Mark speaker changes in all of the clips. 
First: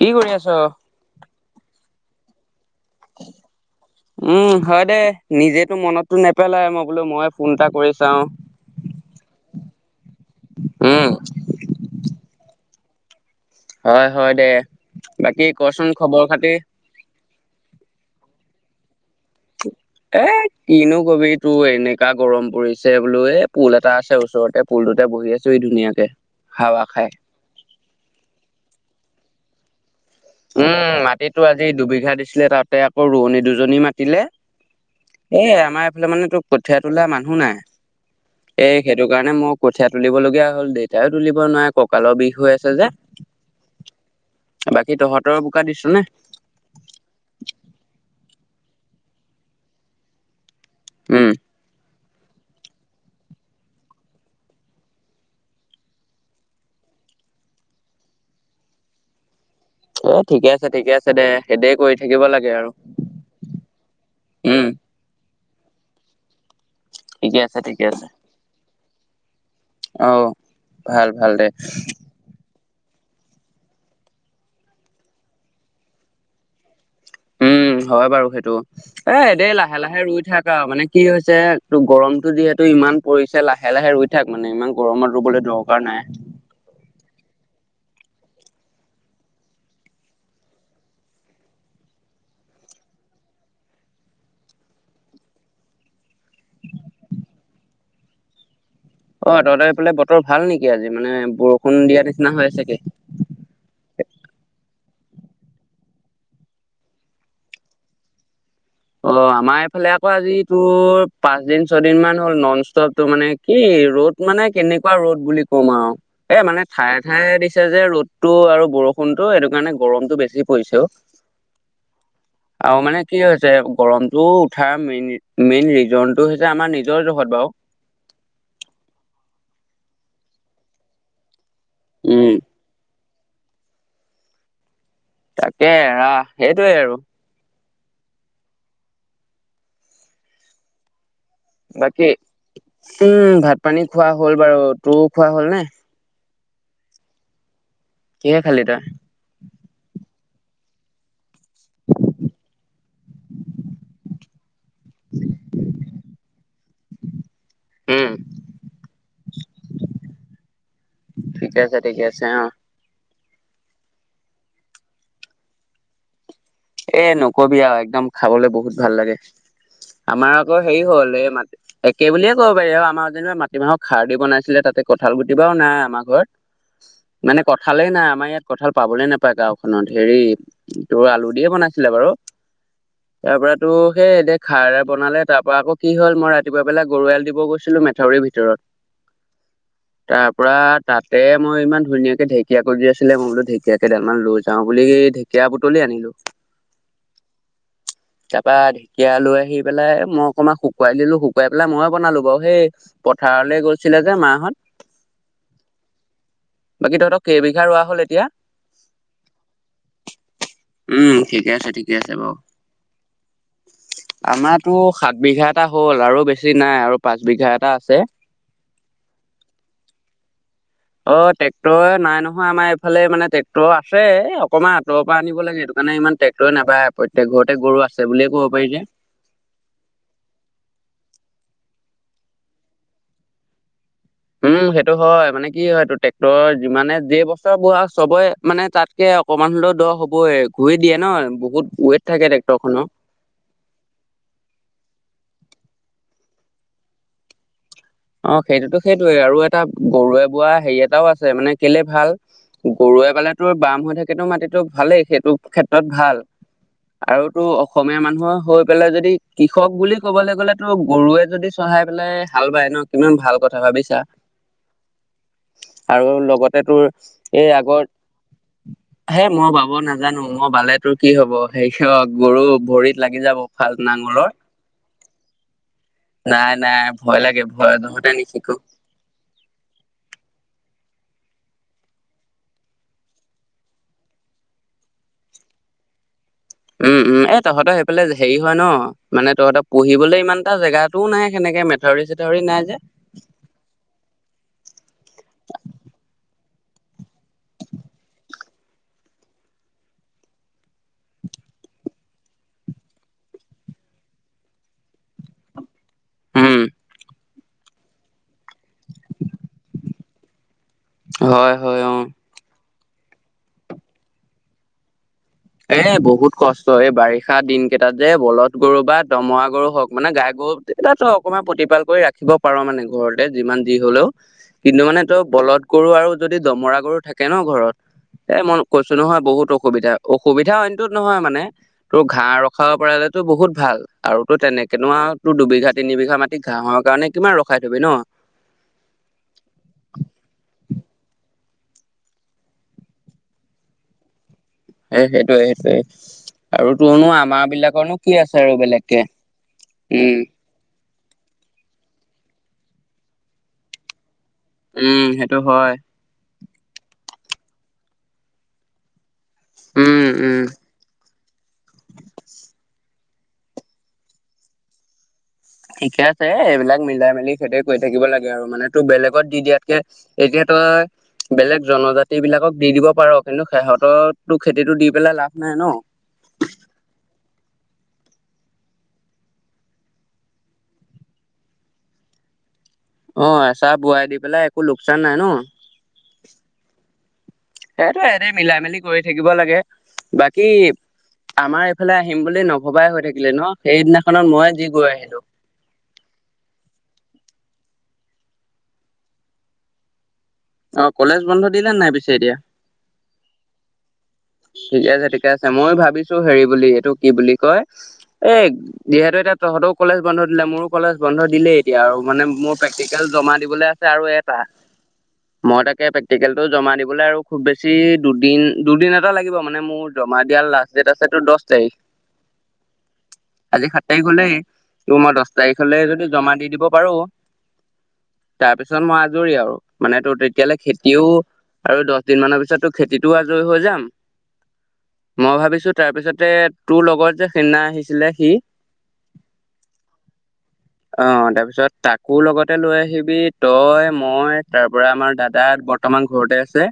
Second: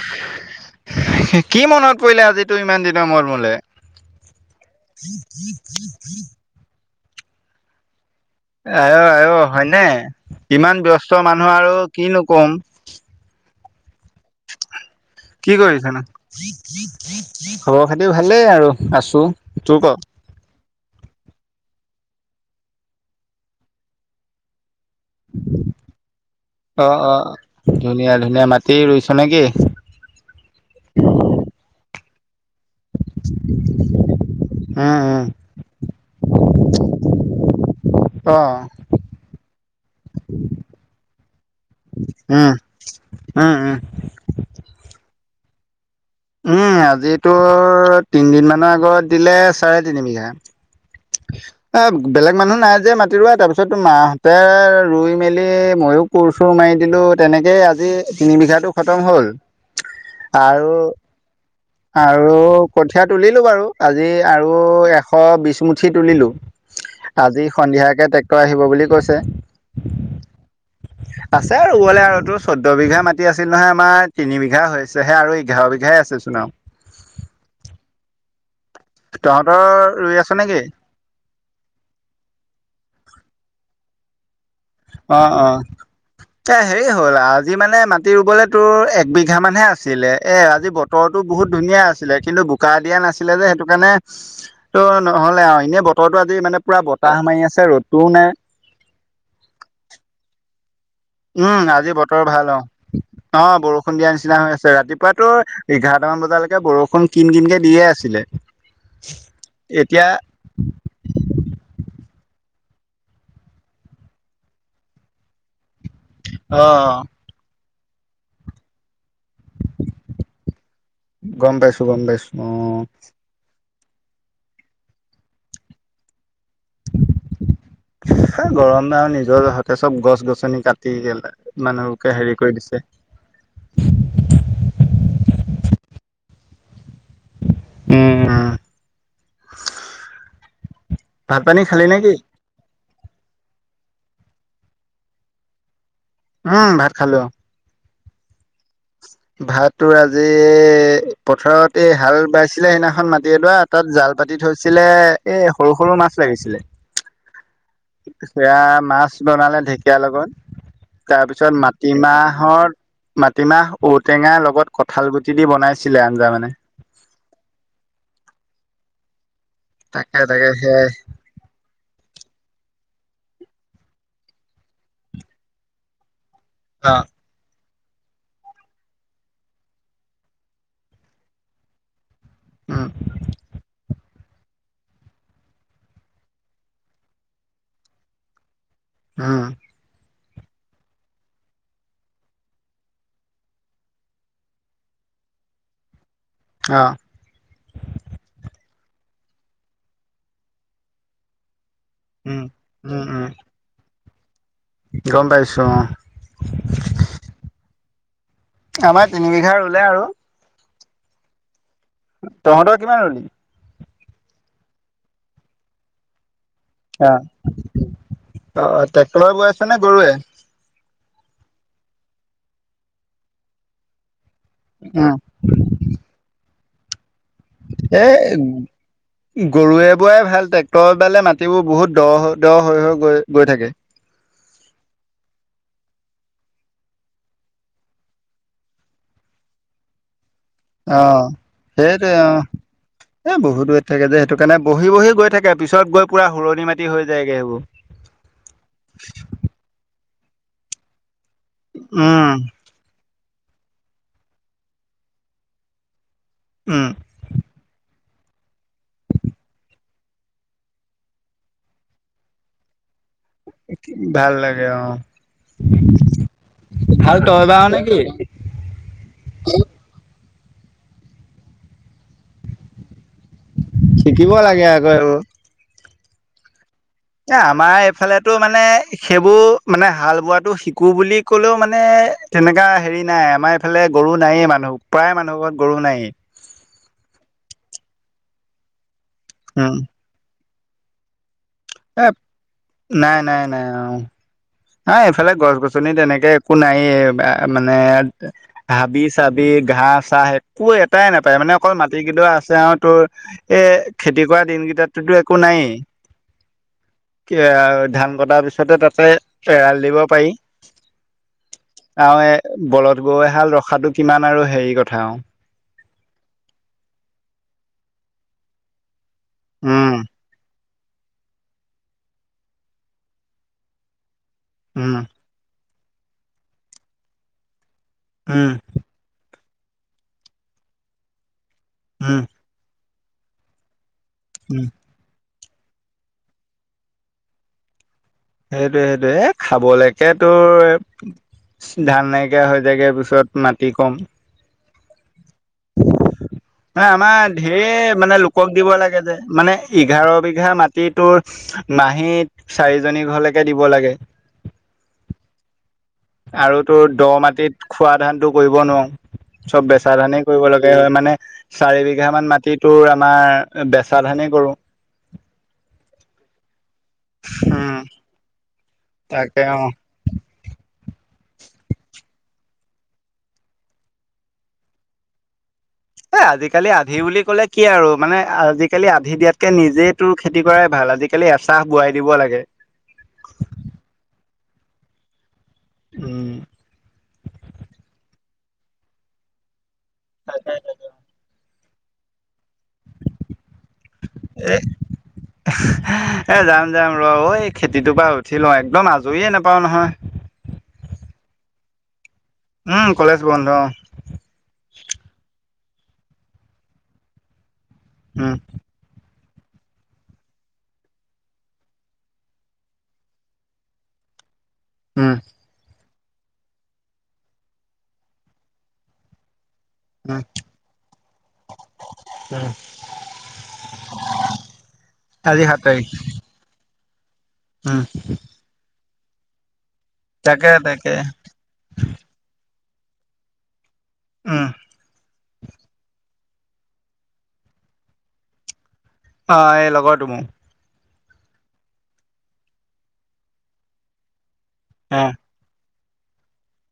Speaker 1: কি কৰি আছ?
Speaker 2: [unintelligible] কি মনত পৰিলে আজিতো ইমান দিনৰ মুৰত মোলে?
Speaker 1: উম হয় দে। নিজেতো মনততো নেপেলাৱয়ে মই বোলো ময়ে ফোন এটা কৰি চাওঁ।
Speaker 2: আই অ' আই অ' হয়নে? ইমান
Speaker 1: উম
Speaker 2: ব্যস্ত মানুহ আৰু কিনো কম।
Speaker 1: হয় হয় দে। বাকী
Speaker 2: কি
Speaker 1: কচোন
Speaker 2: কৰিছনো?
Speaker 1: খবৰ খাতি?
Speaker 2: খবৰ খাতি ভালেই আৰু আছোঁ। তোৰ ক?
Speaker 1: এ, কিনো কবি তোৰ এনেকা গৰম পৰিছে বোলো এ, পুল এটা আছে ওচৰতে পুলটোতে বহি আছোহি ধুনীয়াকে,
Speaker 2: অ
Speaker 1: হাৱা
Speaker 2: অ
Speaker 1: খাই।
Speaker 2: ধুনীয়া ধুনীয়া। মাটি ৰুইছ নে কি?
Speaker 1: উম, মাটি তো আজি দুবিঘা দিছিলে তাতে আকৌ ৰোৱনী দুজনী মাতিলে।
Speaker 2: উম উম
Speaker 1: এ, আমাৰ এইফালে মানে তো কঠীয়া তোলা মানুহ নাই।
Speaker 2: অ
Speaker 1: এ সেইটো কাৰণে মই কঠীয়া তুলিবলগীয়া হ'ল দেউতাইও তুলিব নোৱাৰে কঁকালৰ বিষ
Speaker 2: উম
Speaker 1: হৈ আছে যে।
Speaker 2: উম, উ।
Speaker 1: কি তহঁতৰ বোকা দিছো নে?
Speaker 2: উম, আজিতো তিনিদিন মানৰ আগত দিলে চাৰে তিনি বিঘা।
Speaker 1: উম।
Speaker 2: এ বেলেগ মানুহ নাই যে মাতি ৰুৱা তাৰপিছতো মাহঁতে ৰুই মেলি মইও কোৰ চুৰ মাৰি দিলো তেনেকেই আজি তিনি বিঘাতো খতম হ'ল।
Speaker 1: [unintelligible] আছে
Speaker 2: আৰু,
Speaker 1: ঠিকে আছে দে সেইদে কৰি থাকিব
Speaker 2: আৰু
Speaker 1: লাগে
Speaker 2: কঠিয় তুলিলো বাৰু আজি আৰু
Speaker 1: উম
Speaker 2: এ শ বিচ্ছ মুুঠি তুলিলো।
Speaker 1: ঠিকে
Speaker 2: আজি
Speaker 1: আছে ঠিকে আছে
Speaker 2: সন্ধিয়াকে ট্ৰেক্টৰ আহিব বুলি কৈছে।
Speaker 1: অ ভাল ভাল দে
Speaker 2: আছে আৰু ৰুৱলে আৰু তোৰ চৈধ্য বিঘা মাটি আছিল নহয় আমাৰ তিনি বিঘা হৈছেহে আৰু এঘাৰ বিঘাহ আছে চোন আৰু।
Speaker 1: উম, হয় বাৰু সেইটো এদেই
Speaker 2: তহঁতৰ
Speaker 1: লাহে লাহে ৰুই
Speaker 2: আছ
Speaker 1: থাক
Speaker 2: নেকি?
Speaker 1: আৰু মানে কি হৈছে তটো গৰমতো যিহেতু ইমান পৰিছে লাহে লাহে ৰুই থাক মানে ইমান গৰমত
Speaker 2: অ অ
Speaker 1: ৰুবলৈ দৰকাৰ নাই।
Speaker 2: এ হেৰি হ'ল আজি মানে মাটি ৰুবলৈ তোৰ এক বিঘা মানহে আছিলে এ আজি বতৰ তৰটো বহুত ধুনীয়া আছিলে কিন্তু বোকা দিয়া নাছিলে যে সেইটো কাৰণে, ত নহ'লে আহ এনেই বতৰৰতো আজি মানে পুৰা বতাহ মাৰি আছে ৰ'দতোও নাই।
Speaker 1: অ' তহঁতৰ হে ফালে বতৰ ভাল নেকি আজি মানে
Speaker 2: উম
Speaker 1: বৰষুণ
Speaker 2: আজি
Speaker 1: দিয়া
Speaker 2: বতৰ
Speaker 1: নিচিনা
Speaker 2: ভাল
Speaker 1: হৈ
Speaker 2: অ
Speaker 1: আছোগে?
Speaker 2: অ, বৰষুণ দিয়া নিচিনা হৈ আছে ৰাতিপুৱাতো এঘাৰটামান বজালৈকে বৰষুণ কিন কিনকে দিয়ে আছিলে।
Speaker 1: অ, আমাৰ এইফালে
Speaker 2: এতিয়া
Speaker 1: আকৌ আজি ত পাঁচ দিন ছয়দিন মান হ'ল নন ষ্টপ তটো মানে কি ৰ'দ মানে কেনেকুৱা ৰ'দ বুলি ক কম আৰু এ
Speaker 2: অ
Speaker 1: মানে ঠায়ে ঠায়ে দি ছে যে ৰ'দতটো আৰু বৰষুণতটো এইেইটো কাৰণে গৰমতটো বেছি পৰিছে অ',
Speaker 2: গম পাইছোঁ গম পাইছোঁ অ,
Speaker 1: গৰমতটো উঠাৰ মেইন মেইন ৰিজন টো হৈছে আমাৰ নিজৰ জগত বাৰু।
Speaker 2: গৰমে আৰু নিজৰাজহতে চব গছ গছনি কাটি মানুহোকে
Speaker 1: উম
Speaker 2: হেৰি কৰি দিছে।
Speaker 1: তাকে এৰা সেইটয়ে আৰু।
Speaker 2: উম, ভাত পানী খালি
Speaker 1: বাকী
Speaker 2: নেকি?
Speaker 1: উম, ভাত পানী খোৱা হ'ল বাৰু তোৰ খোৱা হ'ল নে?
Speaker 2: উম, ভাত খালোঁ।
Speaker 1: কিহে খালি তই?
Speaker 2: ভাত তোৰ আজি পথাৰত এই হাল বাইছিলে সেইদিনাখন মাটি এডৰাত, তাত জাল পাতি থৈছিলে এ সৰু সৰু মাছ লাগিছিলে,
Speaker 1: [inaudible] উম
Speaker 2: সেয়া মাছ বনালে ঢেকীয়াৰ লগত,
Speaker 1: ঠিকে
Speaker 2: তাৰপিছত
Speaker 1: আছে ঠিকে আছে অ
Speaker 2: মাটিমাহৰ মাটিমাহ ঔটেঙাৰ লগত কঁঠাল গুটি দি বনাইছিলে আঞ্জা মানে।
Speaker 1: এ নকবি আৰু একদম খাবলৈ বহুত ভাল লাগে।
Speaker 2: তাকে
Speaker 1: আমাৰ
Speaker 2: তাকে
Speaker 1: আকৌ হেৰি
Speaker 2: সেয়াই
Speaker 1: হ'ল এই মা একে বুলিয়ে ক'ব পাৰি আৰু আমাৰ যেনিবা মাটিমাহৰ খাৰ দি বনাইছিলে তাতে কঁঠাল গুটি বাও নাই আমাৰ ঘৰত।
Speaker 2: অ,
Speaker 1: মানে কঠালে নাই আমাৰ ইয়াত কঠাল পাবলে নাপায় গাঁওখননত হেৰি তোৰ আলু দিয়ে বনাইছিলে বাৰু।
Speaker 2: উম
Speaker 1: তাৰ পৰা তোৰ এ দে খাৰ এ বনাল তাৰ পৰা আকৌ কি হল মই ৰাতিপুৱা পেলাই গৰু এৰাল দিব গৈছিলো মেথাউৰ ভিতৰত, [unintelligible]
Speaker 2: উম,
Speaker 1: তাৰ পৰা তাতে মই ইমান ধুনীয়াকে ঢেকীয়া গজি আছিলে মই বোলো ঢেঁক কিয়া কেইডালমান লৈ যাওঁ বুলি ঢেকীয়া বুটি আনিলোঁ।
Speaker 2: অ,
Speaker 1: তাৰ পা ঢেঁকীয়া লৈ আহি পেলাই মই অকণমান শুকুৱাই দিলো শুকুৱাই পেলাই ময় বনালো
Speaker 2: উম
Speaker 1: বাৰু সেই
Speaker 2: উম
Speaker 1: প
Speaker 2: উম
Speaker 1: থাৰলৈ গৈছিলে যে মাহত
Speaker 2: গম পাইছো অ
Speaker 1: বাকী তহঁতৰ কেইবিঘা ৰোৱা হ'ল এতিয়া?
Speaker 2: আমাৰ তিনি বিঘাৰ ৰুলে আৰু
Speaker 1: উম ঠিকে, আছে ঠিকে আছে বাৰু।
Speaker 2: তহঁতৰ কিমান ৰুলি?
Speaker 1: আমাতো সাত বিঘা এটা হ'ল আৰু বেছি নাই আৰু
Speaker 2: অ
Speaker 1: পাঁচ বিঘা এটা আছে।
Speaker 2: অ', ট্ৰেক্টৰৰে বৈয়াছা নে গৰুৱে।
Speaker 1: অ', ট্ৰেক্টৰ নাই নহয় আমাৰ এইফালে মানে ট্ৰেক্টৰ আছে অকনমান আঁতৰৰ
Speaker 2: উম
Speaker 1: পৰা আনিব লাগে এইটো। মানে ইমান ট্ৰেক্টৰে নাপায় প্ৰত্যেক ঘৰতে গৰু আছে
Speaker 2: এই
Speaker 1: বুলিয় ক'ব পাৰি যে।
Speaker 2: গৰুৱে বোৱাই ভাল ট্ৰেক্টৰবালে মাটিবোৰ বহুত দ, দ হৈ, হৈ গৈ, গৈ থাকে।
Speaker 1: উম, সেইটো হয় মানে কি হয় এইটো ট্ৰেক্টৰৰ যিমানে যে বছৰ বোৱা চবৰে মানে তাত তে অকমান হলেও দ হব গুৰি দিয়ে
Speaker 2: অ
Speaker 1: ন বহুত ৱেট
Speaker 2: সেইটোৱে অ
Speaker 1: থাকে ট্ৰেক্টৰ খনৰ।
Speaker 2: এ বহুত ৱেট থাকে যে সেইটো কাৰণে বহি বহি গৈ থাকে পিছত গৈ পুৰা সুৰণি মাটি হৈ যায়গৈ সেইবোৰ।
Speaker 1: অ', সেইটোতো সেইটোয়ে আৰু এটা গৰুৱে বোৱা হেৰি এটাও আছে মানে কেলে ভাল
Speaker 2: উম
Speaker 1: গৰুৱে পালে তো বাম হৈ থাকেতো মাটিতটো ভালেই সেইটো ক্ষেত্ৰত ভাল।
Speaker 2: উম।
Speaker 1: আৰু তো অসমীয়া মানুহৰ হৈ পেলাই যদি কৃষক বুলি ক'বলৈ গ'লে তো গৰুৱে যদি চহাই পেলাই হাল বাই ন কিমান ভাল কথা ভাবিছা
Speaker 2: ভাল লাগে অ'।
Speaker 1: আৰু লগতে তোৰ
Speaker 2: ভাল তই
Speaker 1: এই
Speaker 2: বাও নেকি?
Speaker 1: আগত হে মই বাব নাজানো মই বালে তো কি হ'ব হব সেয়ত গৰু ভৰিত লাগি যাব। ভাল নাঙলৰ
Speaker 2: শিকিব লাগে আকৌ এইবোৰ।
Speaker 1: নাই, নাই ভয়
Speaker 2: এ
Speaker 1: লাগে। ভয়
Speaker 2: আমাৰ
Speaker 1: যহতে
Speaker 2: এইফালেতো
Speaker 1: নিশিকো
Speaker 2: মানে সেইবোৰ মানে হাল বোৱাটো শিকো বুলি ক'লেও মানে তেনেকা হেৰি নাই আমাৰ ইফালে গৰু নায়েই মানুহক প্ৰায় মানুহকত গৰু নায়েই।
Speaker 1: উম', উম' এ তহঁতৰ সেইফালে হেৰি হয় ন' মানে তহঁতৰ
Speaker 2: উম,
Speaker 1: পুহিবলৈ ইমান এটা জেগাতও ন সেনেকে মেথৰি
Speaker 2: এ
Speaker 1: চেথৰি নাই যে
Speaker 2: নাই, নাই, নাই অ'। এই এইফালে গছ গছনি তেনেকে একো নাইে মানে হাবি চাবি ঘাঁ চাহ একো এটাই নাপায় মানে অকল মাটি কেইডৰ আছে আৰু তোৰ এ খেতি কৰা দিন কেইটাতোতো একো নায়েই।
Speaker 1: উম,
Speaker 2: ধান কটাৰ পিছতে তাতে এৰাল দিব পাৰি।
Speaker 1: হয়, হয়, অ',
Speaker 2: আৰু এ বলধ গৈ হাল ৰখাতটো কিমান আৰু হেৰি কথা অ'।
Speaker 1: এই বহুত কষ্ট এই বাৰিষা দিন কেইটাত যে বলধ গৰু বা দমৰা গৰু হওক
Speaker 2: উম
Speaker 1: মানে গাই গৰু তই অকণমান প্ৰতিপাল কৰি ৰাখিব পাৰ মানে ঘৰতে যিমান যি হলেও কিন্তু
Speaker 2: উম
Speaker 1: মানে তই বলদ গৰু আৰু যদি দমৰা গৰু থাকে ন' ঘৰত এই
Speaker 2: উম
Speaker 1: মই কৈছো নহয় বহুত অসুবিধা। অসুবিধা অইনটোত নহয় মানে তোৰ
Speaker 2: উম
Speaker 1: ঘাঁ ৰখাব পাৰলে তো বহুত ভাল। আৰু তো
Speaker 2: উম
Speaker 1: তেনেকেনো আৰু ত দুবিঘা তিন বিঘা মাটি ঘাঁহৰ কাৰণে কিমান ৰখাই থবি ন।
Speaker 2: সেইটোয়ে সেইটোয়ে খাবলৈকে তোৰ ধান নাইকিয়া হৈ যায়গে পিছত মাটি কম
Speaker 1: এই সেইটোৱে সেইটোৱে।
Speaker 2: মানে আমাৰ ঢেৰ মানে
Speaker 1: আৰু
Speaker 2: লোকক দিব
Speaker 1: বেলেগকে
Speaker 2: লাগে যে মানে এঘাৰ
Speaker 1: উম
Speaker 2: বিঘা মাটি টিটো নাহীত চাৰিজনী ঘৰলৈকে দিব লাগে।
Speaker 1: উম, সেইটো হয়।
Speaker 2: আৰু তো দ মাটিত খোৱা ধানতটো কৰিব নোৱাৰো চব বেচা
Speaker 1: উম
Speaker 2: ধানেই
Speaker 1: উম
Speaker 2: কৰিব লাগে মানে চাৰি বিঘা মান মাটি তোৰ আমাৰ বেচা ধানেই কৰো।
Speaker 1: ঠিকে আছে এইবিলাক মিলাই মেলি সিহতে
Speaker 2: উম
Speaker 1: কৈ থাকিব লাগে আৰু মানে তোৰ বেলেগত
Speaker 2: তাকে
Speaker 1: দি
Speaker 2: অ
Speaker 1: দিয়াতকে এতিয়া তই বেলেগ জনজাতি বিলাকক দি দিব পাৰ কিন্তু সেহঁতৰো খেতিতটো দি পেলাই লাভ নাই ন।
Speaker 2: এ আজিকালি আধি বুলি কলে কি আৰু মানে আজিকালি আধি দিয়াতকে নিজে তোৰ খেতি কৰাই ভাল আজিকালি এচাহ বোৱাই দিব লাগে।
Speaker 1: অ, এচাহ বোৱাই দি পেলাই একো লোকচান নাই ন।
Speaker 2: উম,
Speaker 1: সেইটো এদ মিলাই মেলি কৰি থাকিব লাগে বাকী আমাৰ এইফালে আহিম বুলি নভবাই হৈ থাকিলে ন সেইদিনাখনত মই যি গৈ আহিলো।
Speaker 2: এ যাম যাম ৰ ঐ খেতিটোৰ পৰা উঠি লওঁ একদম আজৰিয়ে নোপাও নহয়।
Speaker 1: অ, কলেজ বন্ধ দিলে নাই পিছে এতিয়া?
Speaker 2: উম, কলেজ বন্ধ।
Speaker 1: ঠিকে আছে ঠিকে আছে মই ভাবিছো হেৰি বুলি এইটো কি বুলি কয়
Speaker 2: উম
Speaker 1: এই যিহেতু এটা তহঁতেও কলেজ বন্ধ দিলে মোৰো কলেজ বন্ধ দিলেই এতিয়া আৰু মানে মোৰ প্ৰেক্টিকেল জমা দিবলৈ আছে আৰু ইয়াত
Speaker 2: উম
Speaker 1: মই তাকে প্ৰেক্টিকেলটো জমা দিবলৈ আৰু খুব বেছি দুদিন দুদিন এটা লাগিব মানে মোৰ জমা
Speaker 2: উম
Speaker 1: দিয়াৰ লাষ্ট ডেট আছে তটো দহ তাৰিখ।
Speaker 2: উম
Speaker 1: আজি সাত তাৰিখ হলেই ত' মই দহ
Speaker 2: আজি
Speaker 1: তাৰিখ
Speaker 2: সাত
Speaker 1: হলে যদি জমা দি দিব পাৰো।
Speaker 2: উম,
Speaker 1: তাৰপিছত মই আজৰি আৰু মানে তো
Speaker 2: তাকে
Speaker 1: তেতিয়াললে
Speaker 2: তাকে
Speaker 1: খেতিও আৰু দহ দিন মানৰ পিছতো খেতিতো আজৰি হৈ যাম।
Speaker 2: উম,
Speaker 1: মই ভাবিছো তাৰ পিছতে তোৰ লগত যে সেইনা আহিছিলে সি
Speaker 2: অ, এই লগৰতো মোৰ।
Speaker 1: অ, তাৰপিছত তাকো লগতে লৈ আহিবি তই মই তাৰ পৰা
Speaker 2: অ'
Speaker 1: আমাৰ দাদা। তাত বৰ্তমান ঘৰতে আছে।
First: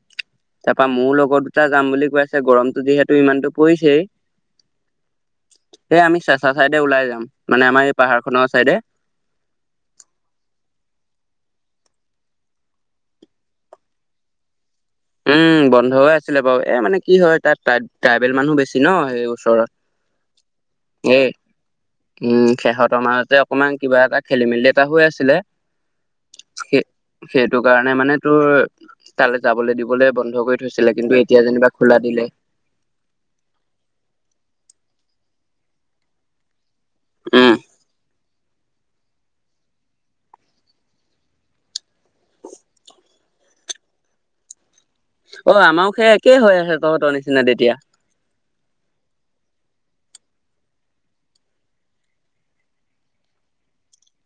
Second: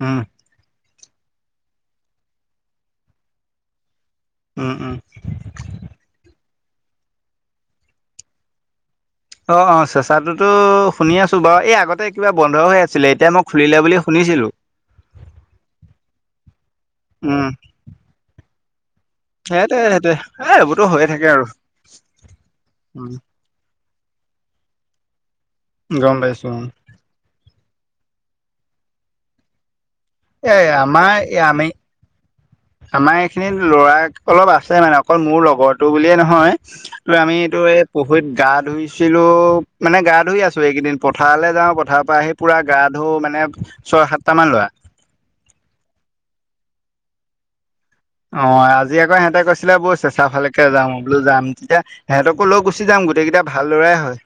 Speaker 2: উম,
Speaker 1: তাৰপা মোৰ লগৰ দুটা যাম বুলি কৈ আছে গৰমতো যিহেতু ইমানতো পৰিছেই।
Speaker 2: উম, উম,
Speaker 1: এই আমি চেঁচা চাইদে ওলাই যাম মানে আমাৰ এই পাহাৰখনৰ চাইদে।
Speaker 2: অ, অ, চেঁচাটোতো শুনি আছো বাৰু এই আগতে কিবা বন্ধ হৈ আছিলে এতিয়া মই খুলিলে বুলি শুনিছিলো।
Speaker 1: উম, বন্ধ হৈ আছিলে বাৰু এ মানে কি হয়
Speaker 2: উম
Speaker 1: তাত ট্ৰাইবেল মানুহ বেছি ন। ওচৰত,
Speaker 2: সেইটোৱে সেইটোৱে এ এইবোৰতো হৈয়ে
Speaker 1: এ,
Speaker 2: থাকে আৰু
Speaker 1: উম, সিহঁতৰ
Speaker 2: উম
Speaker 1: মাজতে। অকমান কিবা এটা খেলি মেলি এটা হৈ আছিলে।
Speaker 2: গম পাইছো উম,
Speaker 1: সেই সেইটো কাৰণে মানে তোৰ তালৈ যাবলৈ দিবলৈ বন্ধ। বন্ধ
Speaker 2: এ
Speaker 1: কৰি থৈছিলে
Speaker 2: আমাৰ
Speaker 1: কিন্তু
Speaker 2: এই
Speaker 1: এতিয়া
Speaker 2: আমি
Speaker 1: যেনিবা খোলা দিলে।
Speaker 2: আমাৰ এইখিনিত ল'ৰা অলপ আছে মানে অকল মোৰ লগৰটো বুলিয়ে নহয়। আমি
Speaker 1: উম
Speaker 2: এইটো এই। পুখুৰীত গা ধুইছিলো মানে গা ধুই আছো এইকেইদিন পথাৰলৈ যাওঁ পথাৰৰ পৰা আহি। পোৰা গা ধো মানে ছয় সাতটামান ল'ৰা।
Speaker 1: অ, আমাৰো সেই একেই হৈ আছে তহঁতৰ নিচিনা তেতিয়া।
Speaker 2: অ, আজি আকৌ সিহঁতে কৈছিলে বৈই চেঁচা ফালেকে যাও যাম বোলো যাম তেতিয়া। সিহঁতকো লৈ গুচি যাম গোটেইকেইটা ভাল লৰাই হয়।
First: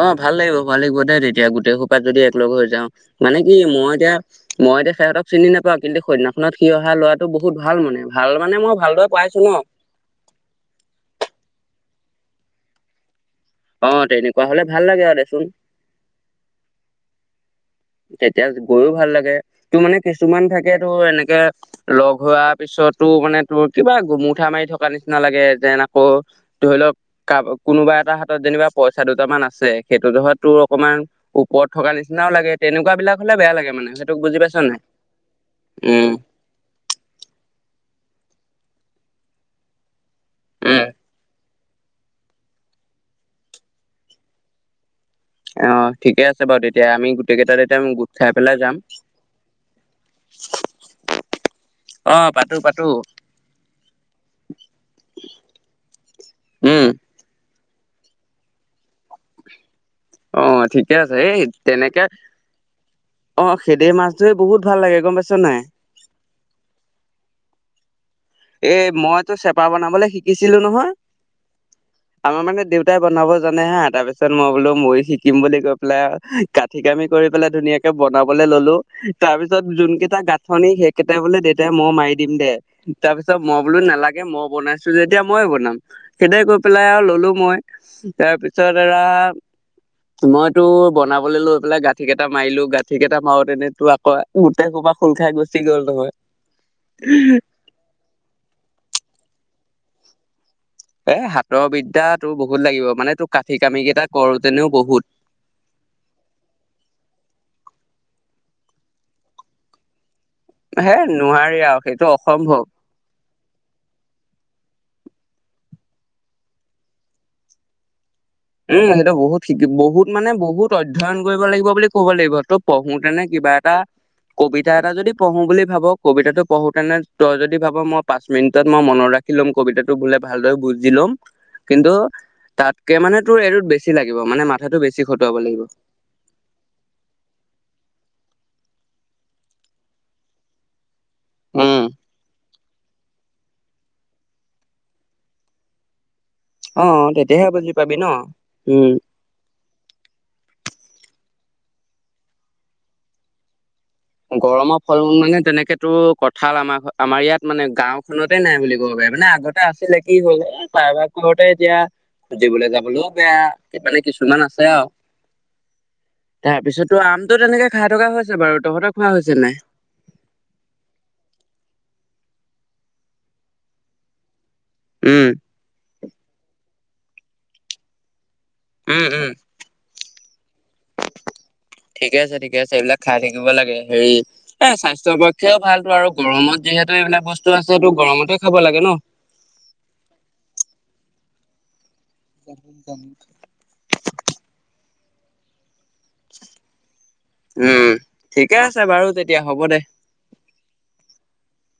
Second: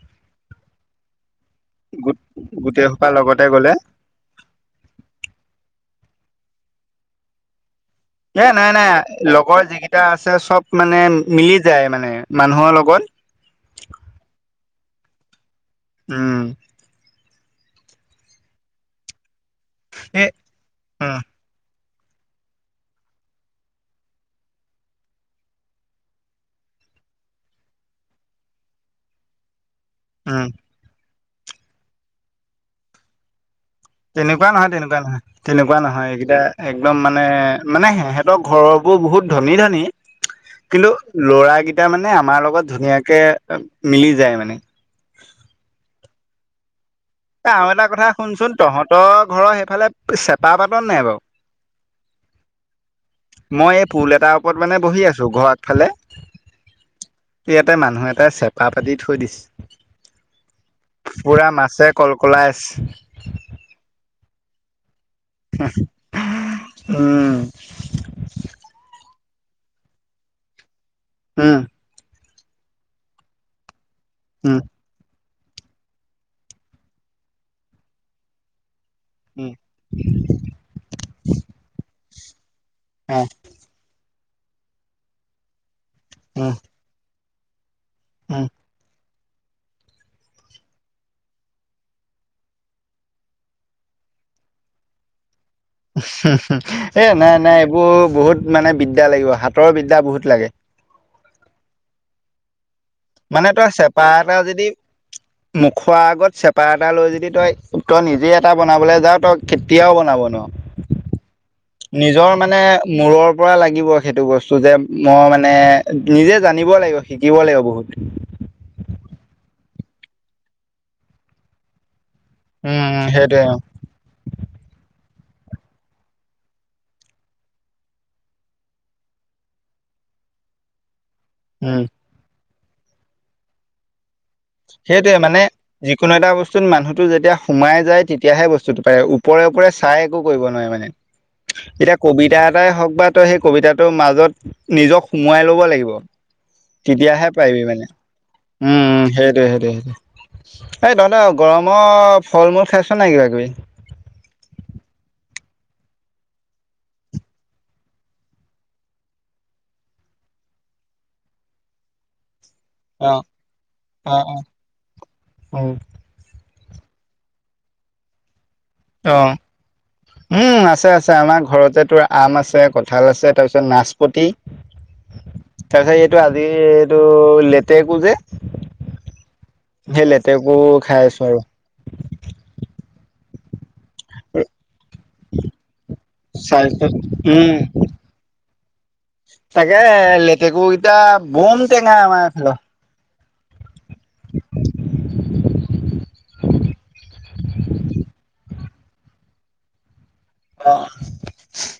Speaker 1: অ, ভাল লাগিব ভাল লাগিব দে তেতিয়া গোটেই সোপা
Speaker 2: গো
Speaker 1: যদি একলগ হৈ
Speaker 2: গোটেই
Speaker 1: যাওঁ
Speaker 2: সোপা
Speaker 1: মানে
Speaker 2: লগতে
Speaker 1: কি
Speaker 2: গ'লে
Speaker 1: মই এতিয়া। মই এতিয়াসিহঁতক চিনি নাপাওঁ কিন্তু সেইদিনাখনত সি অহা ল'ৰাটো বহুত ভাল মানে। ভাল
Speaker 2: এ,
Speaker 1: মানে
Speaker 2: নাই
Speaker 1: মই
Speaker 2: নাই
Speaker 1: ভালদৰে পাইছো ন
Speaker 2: লগৰ যিকেইটা আছে চব মানে মিলি যায় মানে মানুহৰ লগত।
Speaker 1: অ, তেনেকুৱা হলে ভাল লাগে আৰু দেচোন।
Speaker 2: উম,
Speaker 1: তেতিয়া গৈও ভাল লাগে তোৰ মানে
Speaker 2: এ
Speaker 1: কিছুমান থাকে তো
Speaker 2: উম
Speaker 1: এনেকে। লগ হোৱা পিছতো মানে তোৰ কিবা গুমুঠা মাৰি থকা নিচিনা লাগে যেন আকৌ। ধৰি লওক কাবা কোনোবা এটা হাতত যেনিবা পইচা দুটামান আছে। সেইটোতো
Speaker 2: উম
Speaker 1: তোৰ অকণমান ওপৰত থকা নিচিনাও লাগে তেনেকুৱা বিলাক হ'লে বেয়া লাগে মানে। সেইটোক বুজি
Speaker 2: তেনেকুৱা
Speaker 1: পাইছ
Speaker 2: নহয়,
Speaker 1: নাই
Speaker 2: তেনেকুৱা নহয়, তেনেকুৱা নহয়,
Speaker 1: উম
Speaker 2: এইকেইটা। একদম মানে মানে সিহঁতৰ ঘৰ বোৰ বহুত ধনী ধনী।
Speaker 1: উম
Speaker 2: কিন্তু ল'ৰাকিটা মানে আমাৰ লগত ধুনীয়াকে মিলি যায় মানে।
Speaker 1: অ, ঠিকে আছে বাৰু তেতিয়া আমি গো
Speaker 2: এ আৰু এটা কথা শুনচোন তহঁতৰ ঘৰৰ সেইফালে চেপা পাত নাই বাৰু?
Speaker 1: অ, পাতো পাতো।
Speaker 2: মই এই পুল এটাৰ ওপৰত মানে বহি আছো ঘৰ আগফালে।
Speaker 1: উম,
Speaker 2: ইয়াতে মানুহ এটা চেপা পাতি থৈ দিছে।
Speaker 1: অ ঠিকে আছে এই
Speaker 2: পুৰা মাছে
Speaker 1: তেনেকে
Speaker 2: কলকলাই আছে।
Speaker 1: অ খেদৰ মাছ ধৰি বহুত ভাল লাগে গম পাইছনে?
Speaker 2: উম,
Speaker 1: এ মই তোৰ চেপা বনাবলৈ শিকিছিলো নহয়,
Speaker 2: উম,
Speaker 1: আমাৰ মানে দেউতাই বনাব জানে হা তাৰ পিছত মই
Speaker 2: উম
Speaker 1: বোলো মইও শিকো, শিকিম বুলি কৈ পেলাই কাঠি কামি কৰি পেলাই ধুনীয়াকে বনাবলৈ ললো,
Speaker 2: উম
Speaker 1: তাৰপিছত যোন কেইটা গাঁঠনি সেইকেইটা বোলে দেউতাই ময় মাৰি দিম দে, তাৰ
Speaker 2: অ
Speaker 1: পিছত মই বোলো নালাগে মই বনাইছোঁ যেতিয়া মই বনাম সেইটোৱেই
Speaker 2: উম
Speaker 1: কৈ পেলাই আৰু ললো মই,
Speaker 2: উম
Speaker 1: তাৰপিছত এৰা, মইতো বনাবলৈ লৈ পেলাই গাঁঠি কেইটা মাৰিলো গাঁঠি কেইটা মাৰোতেনেই তোৰ আকৌ গোট খোপা খোন খাই গুচি গ'ল নহয়।
Speaker 2: এ নাই নাই এইবোৰ বহুত মানে বিদ্যা লাগিব হাতৰ বিদ্যা বহুত লাগে।
Speaker 1: এ' হাতৰ বিদ্যা তোৰ বহুত লাগিব মানে তোৰ কাঠি-কামি কেইটা কৰোতেনেও বহুত।
Speaker 2: মোখোৱাৰ আগত চেপা এটা লৈ যদি তই উ তই নিজেই এটা বনাবলৈ যাওঁ তই কেতিয়াও বনাব নোৱাৰ।
Speaker 1: হে নোৱাৰি আৰু। সেইটো
Speaker 2: নিজৰ মানে
Speaker 1: অসম্ভৱ
Speaker 2: মূৰৰ পৰা লাগিব সেইটো বস্তু যে মই মানে নিজে জানিব লাগিব শিকিব লাগিব বহুত।
Speaker 1: উম, সেইটো বহুত শি বহুত মানে বহুত অধ্যায়ন কৰিব লাগিব বুলি ক'ব লাগিব। ত
Speaker 2: উম
Speaker 1: পঢ়োতেনে
Speaker 2: সেইটোৱে
Speaker 1: কিবা এটা কবিতা এটা যদি পঢ়োঁ বুলি ভাব কবিতাটো পঢ়োঁতেনে তই যদি ভাব মই পাঁচ মিনিটত মই মনত ৰাখিম লিখি ল'ম কবিতাটো বোলে ভালদৰে বুজি ল'ম,
Speaker 2: উম
Speaker 1: কিন্তু তাতকে মানে তোৰ এইটোত বেছি লাগিব মানে মাত
Speaker 2: সেইটোৱে মানে কোনো এটা বস্তুত মানুহটো যেতিয়া সোমাই যায় তেতিয়াহে বস্তুটো পাৰে ওপৰে ওপৰে চাই একো কৰিব নোৱাৰে মানে।
Speaker 1: উম
Speaker 2: এতিয়া কবিতাৰ কবিতাই হওক বা তই সেই কবিতাৰ মাজত নিজক সোমোৱাই ল'ব লাগিব।
Speaker 1: অ
Speaker 2: তেতিয়াহে পাৰিবি
Speaker 1: বুজি
Speaker 2: মানে।
Speaker 1: পাবি ন
Speaker 2: উম, সেই [inaudible] এই তহঁত গৰমৰ ফল-মূল খাইছ নাই কিবা কিবি?
Speaker 1: গৰমৰ ফল-মূল মানে তেনেকেতো কঁঠাল আমাৰ আমাৰ ইয়াত মানে গাওখনতেই নাই বুলি ক'ব পাৰি মানে আগত আছিলে কি হ'ল এাইবাৰ কোহতে এতিয়া সুজিবলৈ যাও
Speaker 2: অ
Speaker 1: হ'লেও বেয়া মানে
Speaker 2: অ অ
Speaker 1: কিছুমান আছে আৰু।
Speaker 2: উম
Speaker 1: তাৰপিছতো আমটো তেনেকে খাই থকা হৈছে বাৰু তহঁতক
Speaker 2: অ', উম, আছে আছে আমাৰ ঘৰতে তোৰ আম আছে, কঁঠাল আছে তাৰপিছত নাচপতি
Speaker 1: উম,
Speaker 2: তাৰ পিছত এইটো আজি এইটো লেতেকো যে,
Speaker 1: উম উম
Speaker 2: সেই লেতেকো খাই আছোঁ আৰু।
Speaker 1: ঠিকে আছে ঠিকে আছে এইবিলাক খাই থাকিব লাগে হেৰি এই স্বাস্থ্যৰ পক্ষেও ভালতো আৰু গৰমত
Speaker 2: চাইজ
Speaker 1: যিহেতু এইবিলাক
Speaker 2: উম
Speaker 1: বস্তু আছে তো গৰমতে খাব লাগে ন।
Speaker 2: তাকে লেতেকু কেইটা বম টেঙা আমাৰ। এইফালৰ।
Speaker 1: [inaudible] উম' ঠিকে আছে বাৰু তেতিয়া হ'ব দে।
Speaker 2: বা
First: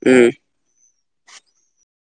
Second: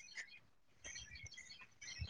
Speaker 1: উম,